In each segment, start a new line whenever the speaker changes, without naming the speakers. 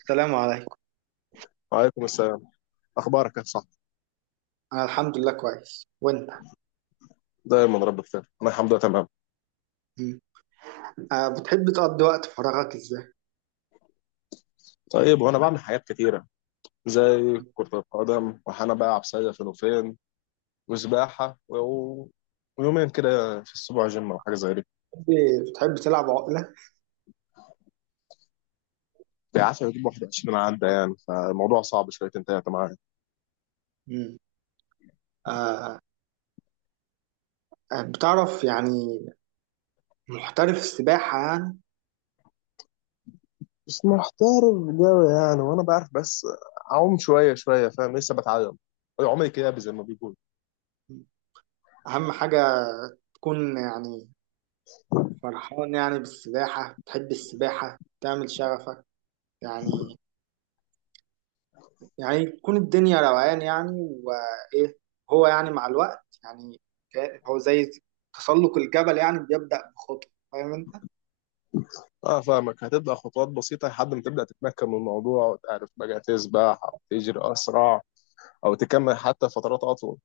السلام عليكم.
وعليكم السلام. اخبارك يا صاحبي؟
أنا الحمد لله كويس، وأنت؟
دايما رب بخير، انا الحمد لله تمام.
مم. آه، بتحب تقضي وقت فراغك إزاي؟
طيب، وانا بعمل حاجات كتيره زي كره القدم، وحنا بقى عبثيه فين وفين، وسباحه ويومين كده في الاسبوع جيم او حاجه زي دي.
بتحب تلعب عقلة؟
بيعافى يجيب 21 عدى يعني، فالموضوع صعب شويتين تلاته معايا.
مم. آه، آه، بتعرف يعني محترف السباحة يعني.
بس محترف جوي يعني، وانا بعرف بس اعوم شويه شويه، فاهم؟ لسه بتعلم عمري كده زي ما بيقول.
مم. أهم حاجة تكون يعني فرحان يعني بالسباحة، بتحب السباحة تعمل شغفك يعني، يعني تكون الدنيا روقان يعني وإيه. هو يعني مع الوقت يعني هو زي تسلق الجبل يعني بيبدأ بخطوة، فاهم أنت؟
اه فاهمك، هتبدا خطوات بسيطه لحد ما تبدا تتمكن من الموضوع وتعرف بقى تسبح أو تجري اسرع، او تكمل حتى فترات اطول.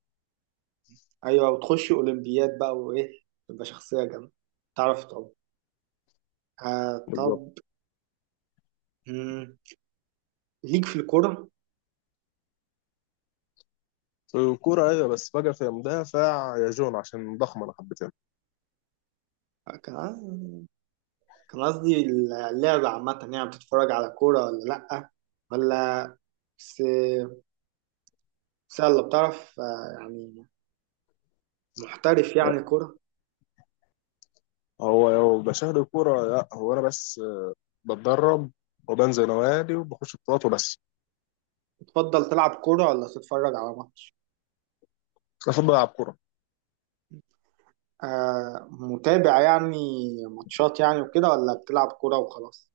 ايوه، وتخش اولمبياد بقى وايه، تبقى شخصيه جامده، تعرف طب، آه
بالظبط.
طب. مم. ليك في الكوره؟
في الكوره ايوه، بس فجاه في مدافع يا جون عشان ضخم انا حبيتها.
آه، كان كان قصدي اللعبه عامه يعني، بتتفرج على كوره ولا لا، ولا بس بس يلا، بتعرف آه يعني محترف يعني كوره.
هو لو بشاهد الكوره لا، هو انا بس بتدرب وبنزل نوادي وبخش بطولات وبس.
تفضل تلعب كوره ولا تتفرج على ماتش؟
المفروض بلعب كوره.
آه، متابع يعني ماتشات يعني وكده، ولا بتلعب كوره وخلاص؟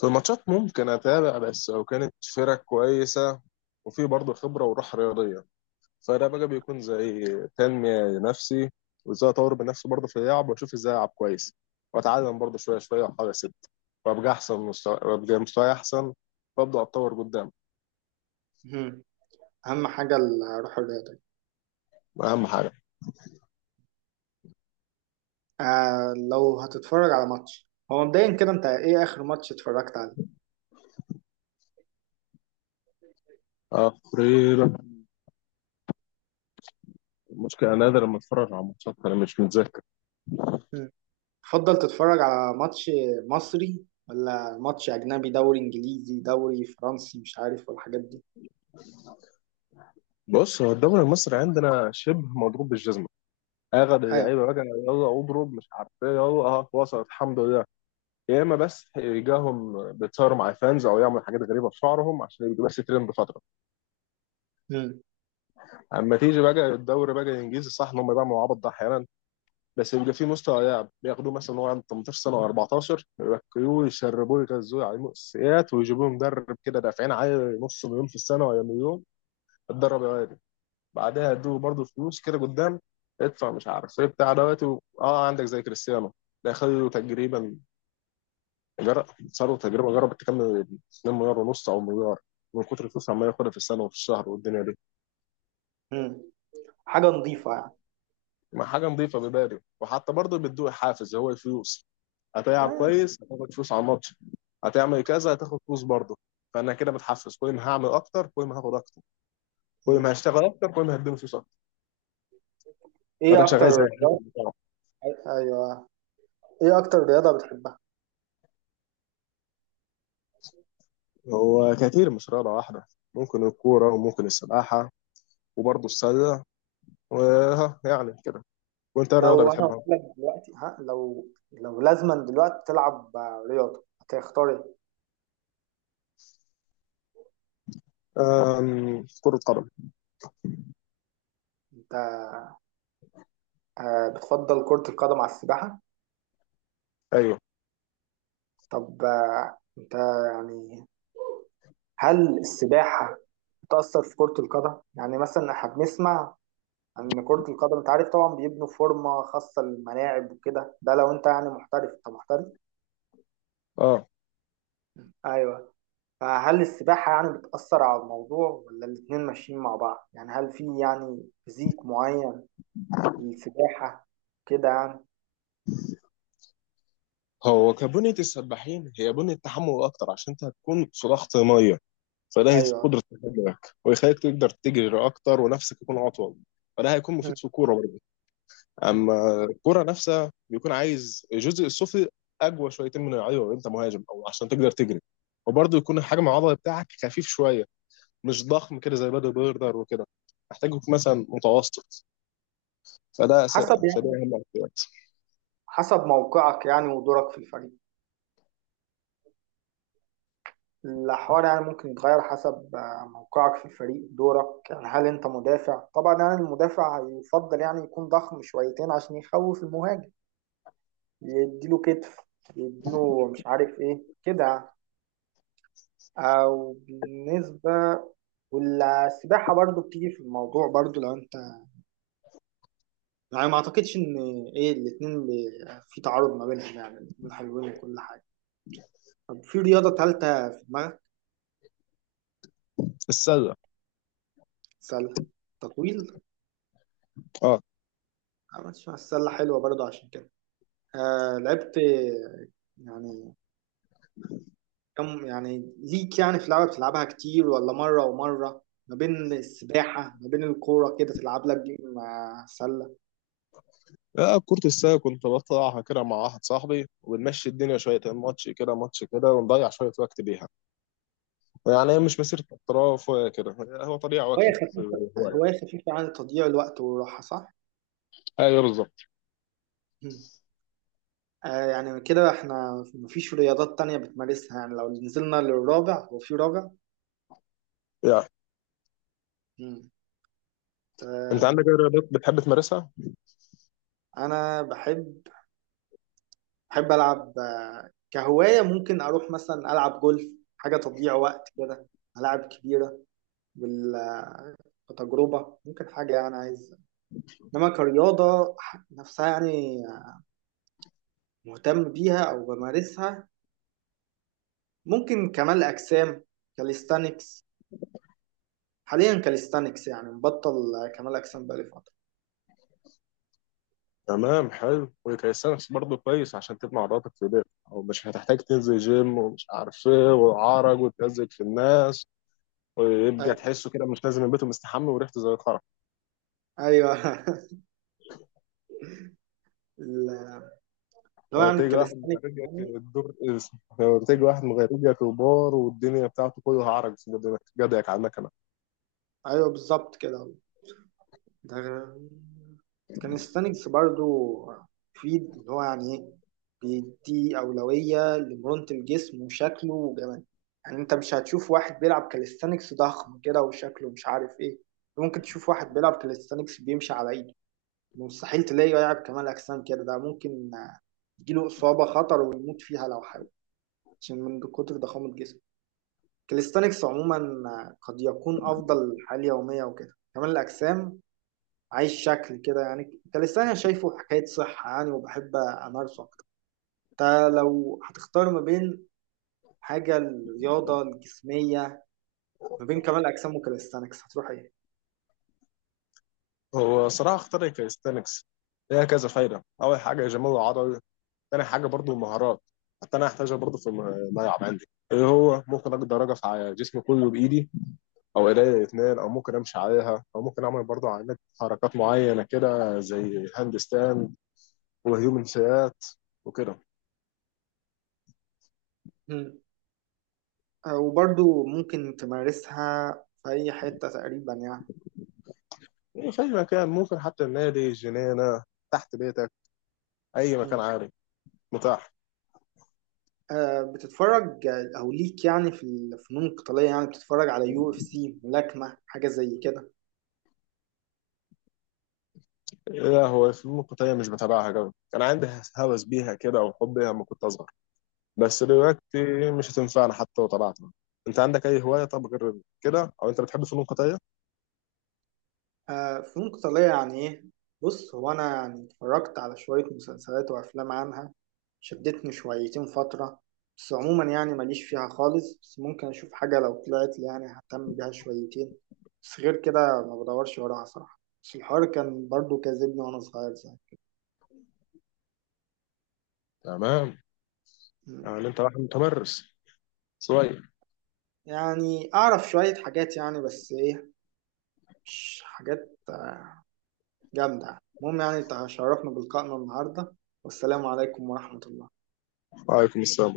في الماتشات ممكن اتابع بس لو كانت فرق كويسه، وفي برضه خبره وروح رياضيه، فده بقى بيكون زي تنميه لنفسي، وازاي اطور بنفسي برضه في اللعب، واشوف ازاي العب كويس، واتعلم برضه شويه شويه، واحاول اسد وابقى احسن مستوى، وابقى مستواي احسن وابدا اتطور قدام.
مم. اهم حاجه الروح الرياضيه.
اهم حاجه.
آه، لو هتتفرج على ماتش، هو مبدئيا كده انت ايه اخر ماتش اتفرجت عليه؟
تقريبا، المشكله انا نادر لما اتفرج على ماتشات، انا مش متذكر.
مم. تفضل تتفرج على ماتش مصري ولا ماتش اجنبي، دوري انجليزي، دوري فرنسي، مش عارف والحاجات دي؟
بص، هو الدوري المصري عندنا شبه مضروب بالجزمه. اخد
ايوه.
اللعيبه بقى يلا اضرب مش عارف ايه يلا. اه وصلت الحمد لله. يا اما بس يجاهم بيتصوروا مع فانز او يعملوا حاجات غريبه في شعرهم عشان يبقوا بس ترند فتره.
مم.
اما تيجي بقى الدوري بقى الانجليزي، صح ان هم بيعملوا عبط ده احيانا، بس بيبقى في مستوى لاعب بياخدوه مثلا وهو عنده 18 سنه و14، يركبوه يشربوه يغذوه على مؤسسات ويجيبوه مدرب كده دافعين عليه نص مليون في السنه ولا مليون. اتدرب يا واد. بعدها يدوه برضه فلوس كده قدام. ادفع مش عارف ايه بتاع دوت اه، عندك زي كريستيانو، ده خدوا تقريبا جر... صاروا تقريبا جربت تكمل 2 مليار ونص او مليار، من كتر الفلوس عمال ياخدها في السنه وفي الشهر والدنيا دي.
مم. حاجة نظيفة يعني.
ما حاجه نظيفه ببالي، وحتى برضه بيدوه حافز هو الفلوس. هتلعب
آه.
كويس هتاخد فلوس على الماتش. هتعمل كذا هتاخد فلوس برضه. فانا كده متحفز، كل ما هعمل اكتر كل ما هاخد اكتر، كل ما
مم.
هشتغل اكتر كل ما هديله فلوس اكتر.
ايه
فده
اكتر
شغال زي الحافز
رياضة؟
بتاعه.
ايوه. ايه اكتر رياضة بتحبها؟
هو كتير مش رياضه واحده، ممكن الكوره وممكن السباحه وبرضه السله وها يعني كده. وانت إيه الرياضه
لو انا قلت
بتحبها؟
لك دلوقتي، ها، لو لازما دلوقتي تلعب آه، رياضة، هتختار ايه
كره قدم.
انت؟ آه، بتفضل كرة القدم على السباحة؟
ايوه.
طب آه، انت يعني هل السباحة بتأثر في كرة القدم؟ يعني مثلا احنا بنسمع ان كرة القدم انت عارف طبعا بيبنوا فورمة خاصة للملاعب وكده، ده لو انت يعني محترف، انت محترف؟
اه.
ايوه. فهل السباحة يعني بتأثر على الموضوع ولا الاتنين ماشيين مع بعض؟ يعني هل في يعني فيزيك معين للسباحة كده يعني؟
هو كبنية السباحين هي بنية تحمل أكتر عشان أنت هتكون في ضغط مية، فده هيزيد
ايوه.
قدرة تهاجمك ويخليك تقدر تجري أكتر ونفسك يكون أطول. فده هيكون
م-
مفيد في الكورة برضه.
م.
أما الكورة نفسها بيكون عايز الجزء السفلي أقوى شويتين، من أيوه أنت مهاجم أو عشان تقدر تجري. وبرضه يكون الحجم العضلي بتاعك خفيف شوية، مش ضخم كده زي بادي بيردر وكده، محتاج يكون مثلا متوسط.
حسب
فده
يعني،
أهم احتياجات.
حسب موقعك يعني ودورك في الفريق، الحوار يعني ممكن يتغير حسب آه، موقعك في الفريق، دورك يعني. هل انت مدافع؟ طبعا يعني المدافع يفضل يعني يكون ضخم شويتين عشان يخوف المهاجم، يديله كتف، يديله مش عارف ايه كده. او بالنسبة والسباحة برضو بتيجي في الموضوع برضو لو انت يعني، ما اعتقدش ان ايه الاتنين في تعارض ما بينهم يعني، الاتنين حلوين وكل حاجة. طب في رياضة تالتة في دماغك؟
السلة.
سلة، تطويل.
اه.
عملتش مع السلة حلوة برضو عشان كده. آه، لعبت يعني كم يعني ليك يعني في لعبة بتلعبها كتير ولا مرة ومرة، ما بين السباحة ما بين الكورة كده، تلعب لك جيم مع سلة؟
لا كرة السلة كنت بطلعها كده مع واحد صاحبي، وبنمشي الدنيا شوية ماتش كده ماتش كده، ونضيع شوية وقت بيها. يعني هي
مم.
مش مسيرة احتراف ولا كده. هو طليع
هواية
واكل بس.
خفيفة.
هواية.
هواية خفيفة عن تضييع الوقت والراحة، صح؟
ايوه بالظبط.
مم. آه، يعني كده احنا مفيش رياضات تانية بتمارسها؟ يعني لو نزلنا للرابع، هو في رابع؟
يعني
مم.
انت عندك
آه،
اي رياضات بتحب تمارسها؟
أنا بحب، بحب ألعب آه، كهواية ممكن أروح مثلا ألعب جولف، حاجة تضييع وقت كده، ملاعب كبيرة، بال- كتجربة ممكن حاجة يعني عايز. إنما كرياضة نفسها يعني مهتم بيها أو بمارسها، ممكن كمال أجسام، كاليستانكس. حاليا كاليستانكس يعني مبطل كمال أجسام بقالي فترة.
تمام، حلو. وكيسانس برضه كويس عشان تبني عضلاتك في ايديك، او مش هتحتاج تنزل جيم ومش عارف ايه وعرج وتمزج في الناس، ويبقى تحسه كده مش نازل من بيته مستحمى وريحته زي الخرا.
أيوة اللي هو يعني
وتيجي واحد
الكاليستانكس
مغرجك
يعني.
الدور، تيجي واحد مغرجك وبار والدنيا بتاعته كلها عرج في جدك على المكنه.
أيوة بالظبط كده. ده كان ستانكس برضو، فيد اللي هو يعني ايه، بيدي أولوية لمرونة الجسم وشكله وجماله. يعني انت مش هتشوف واحد بيلعب كاليستانكس ضخم كده وشكله مش عارف ايه. ممكن تشوف واحد بيلعب كاليستانكس بيمشي على ايده، مستحيل تلاقيه يلعب كمال أجسام كده. ده ممكن آه، يجيله إصابة خطر ويموت فيها لو حاول، عشان من كتر ضخامة جسمه. كاليستانكس عموما آه، قد يكون أفضل حال يومية وكده، كمال الأجسام عايش شكل كده يعني. انت لساني شايفه حكاية صحة يعني، وبحب أمارسه أكتر. انت لو هتختار ما بين حاجة الرياضة الجسمية، ما بين كمال أجسام وكاليستانكس، هتروح إيه؟
هو صراحه اختار الكاليستانكس. ليها كذا فايده، اول حاجه جمال العضل، تاني حاجه برضو المهارات، حتى انا هحتاجها برضو في الملعب عندي، اللي هو ممكن اقدر اوقف على جسمي كله بايدي او ايديا الاثنين، او ممكن امشي عليها، او ممكن اعمل برضو علامات حركات معينه كده زي هاند ستاند وهيومن سيات وكده.
مم. آه، وبرضو ممكن تمارسها في أي حتة تقريبا يعني.
يعني في اي مكان ممكن، حتى النادي الجنينه تحت بيتك، اي مكان
مم.
عالي متاح.
آه، بتتفرج آه، أو ليك يعني في الفنون القتالية يعني، بتتفرج على يو اف سي، ملاكمة، حاجة زي كده؟
لا هو الفنون القتاليه مش بتابعها قوي، كان عندي هوس بيها كده وحب بيها لما كنت اصغر، بس
مم.
دلوقتي مش هتنفعنا حتى لو طلعنا. انت عندك اي هوايه طب غير كده؟ او انت بتحب فنون قتاليه؟
آه، فنون قتالية يعني إيه؟ بص هو أنا يعني اتفرجت على شوية مسلسلات وأفلام عنها، شدتني شويتين فترة، بس عموما يعني ماليش فيها خالص، بس ممكن أشوف حاجة لو طلعت لي يعني ههتم بيها شويتين، بس غير كده ما بدورش وراها صراحة. بس الحوار كان برضو كاذبني وأنا صغير زي.
تمام.
مم.
يعني انت واحد متمرس شويه.
يعني أعرف شوية حاجات يعني، بس إيه، مش حاجات جامدة. المهم يعني تشرفنا بلقائنا النهاردة، والسلام عليكم ورحمة الله.
وعليكم السلام.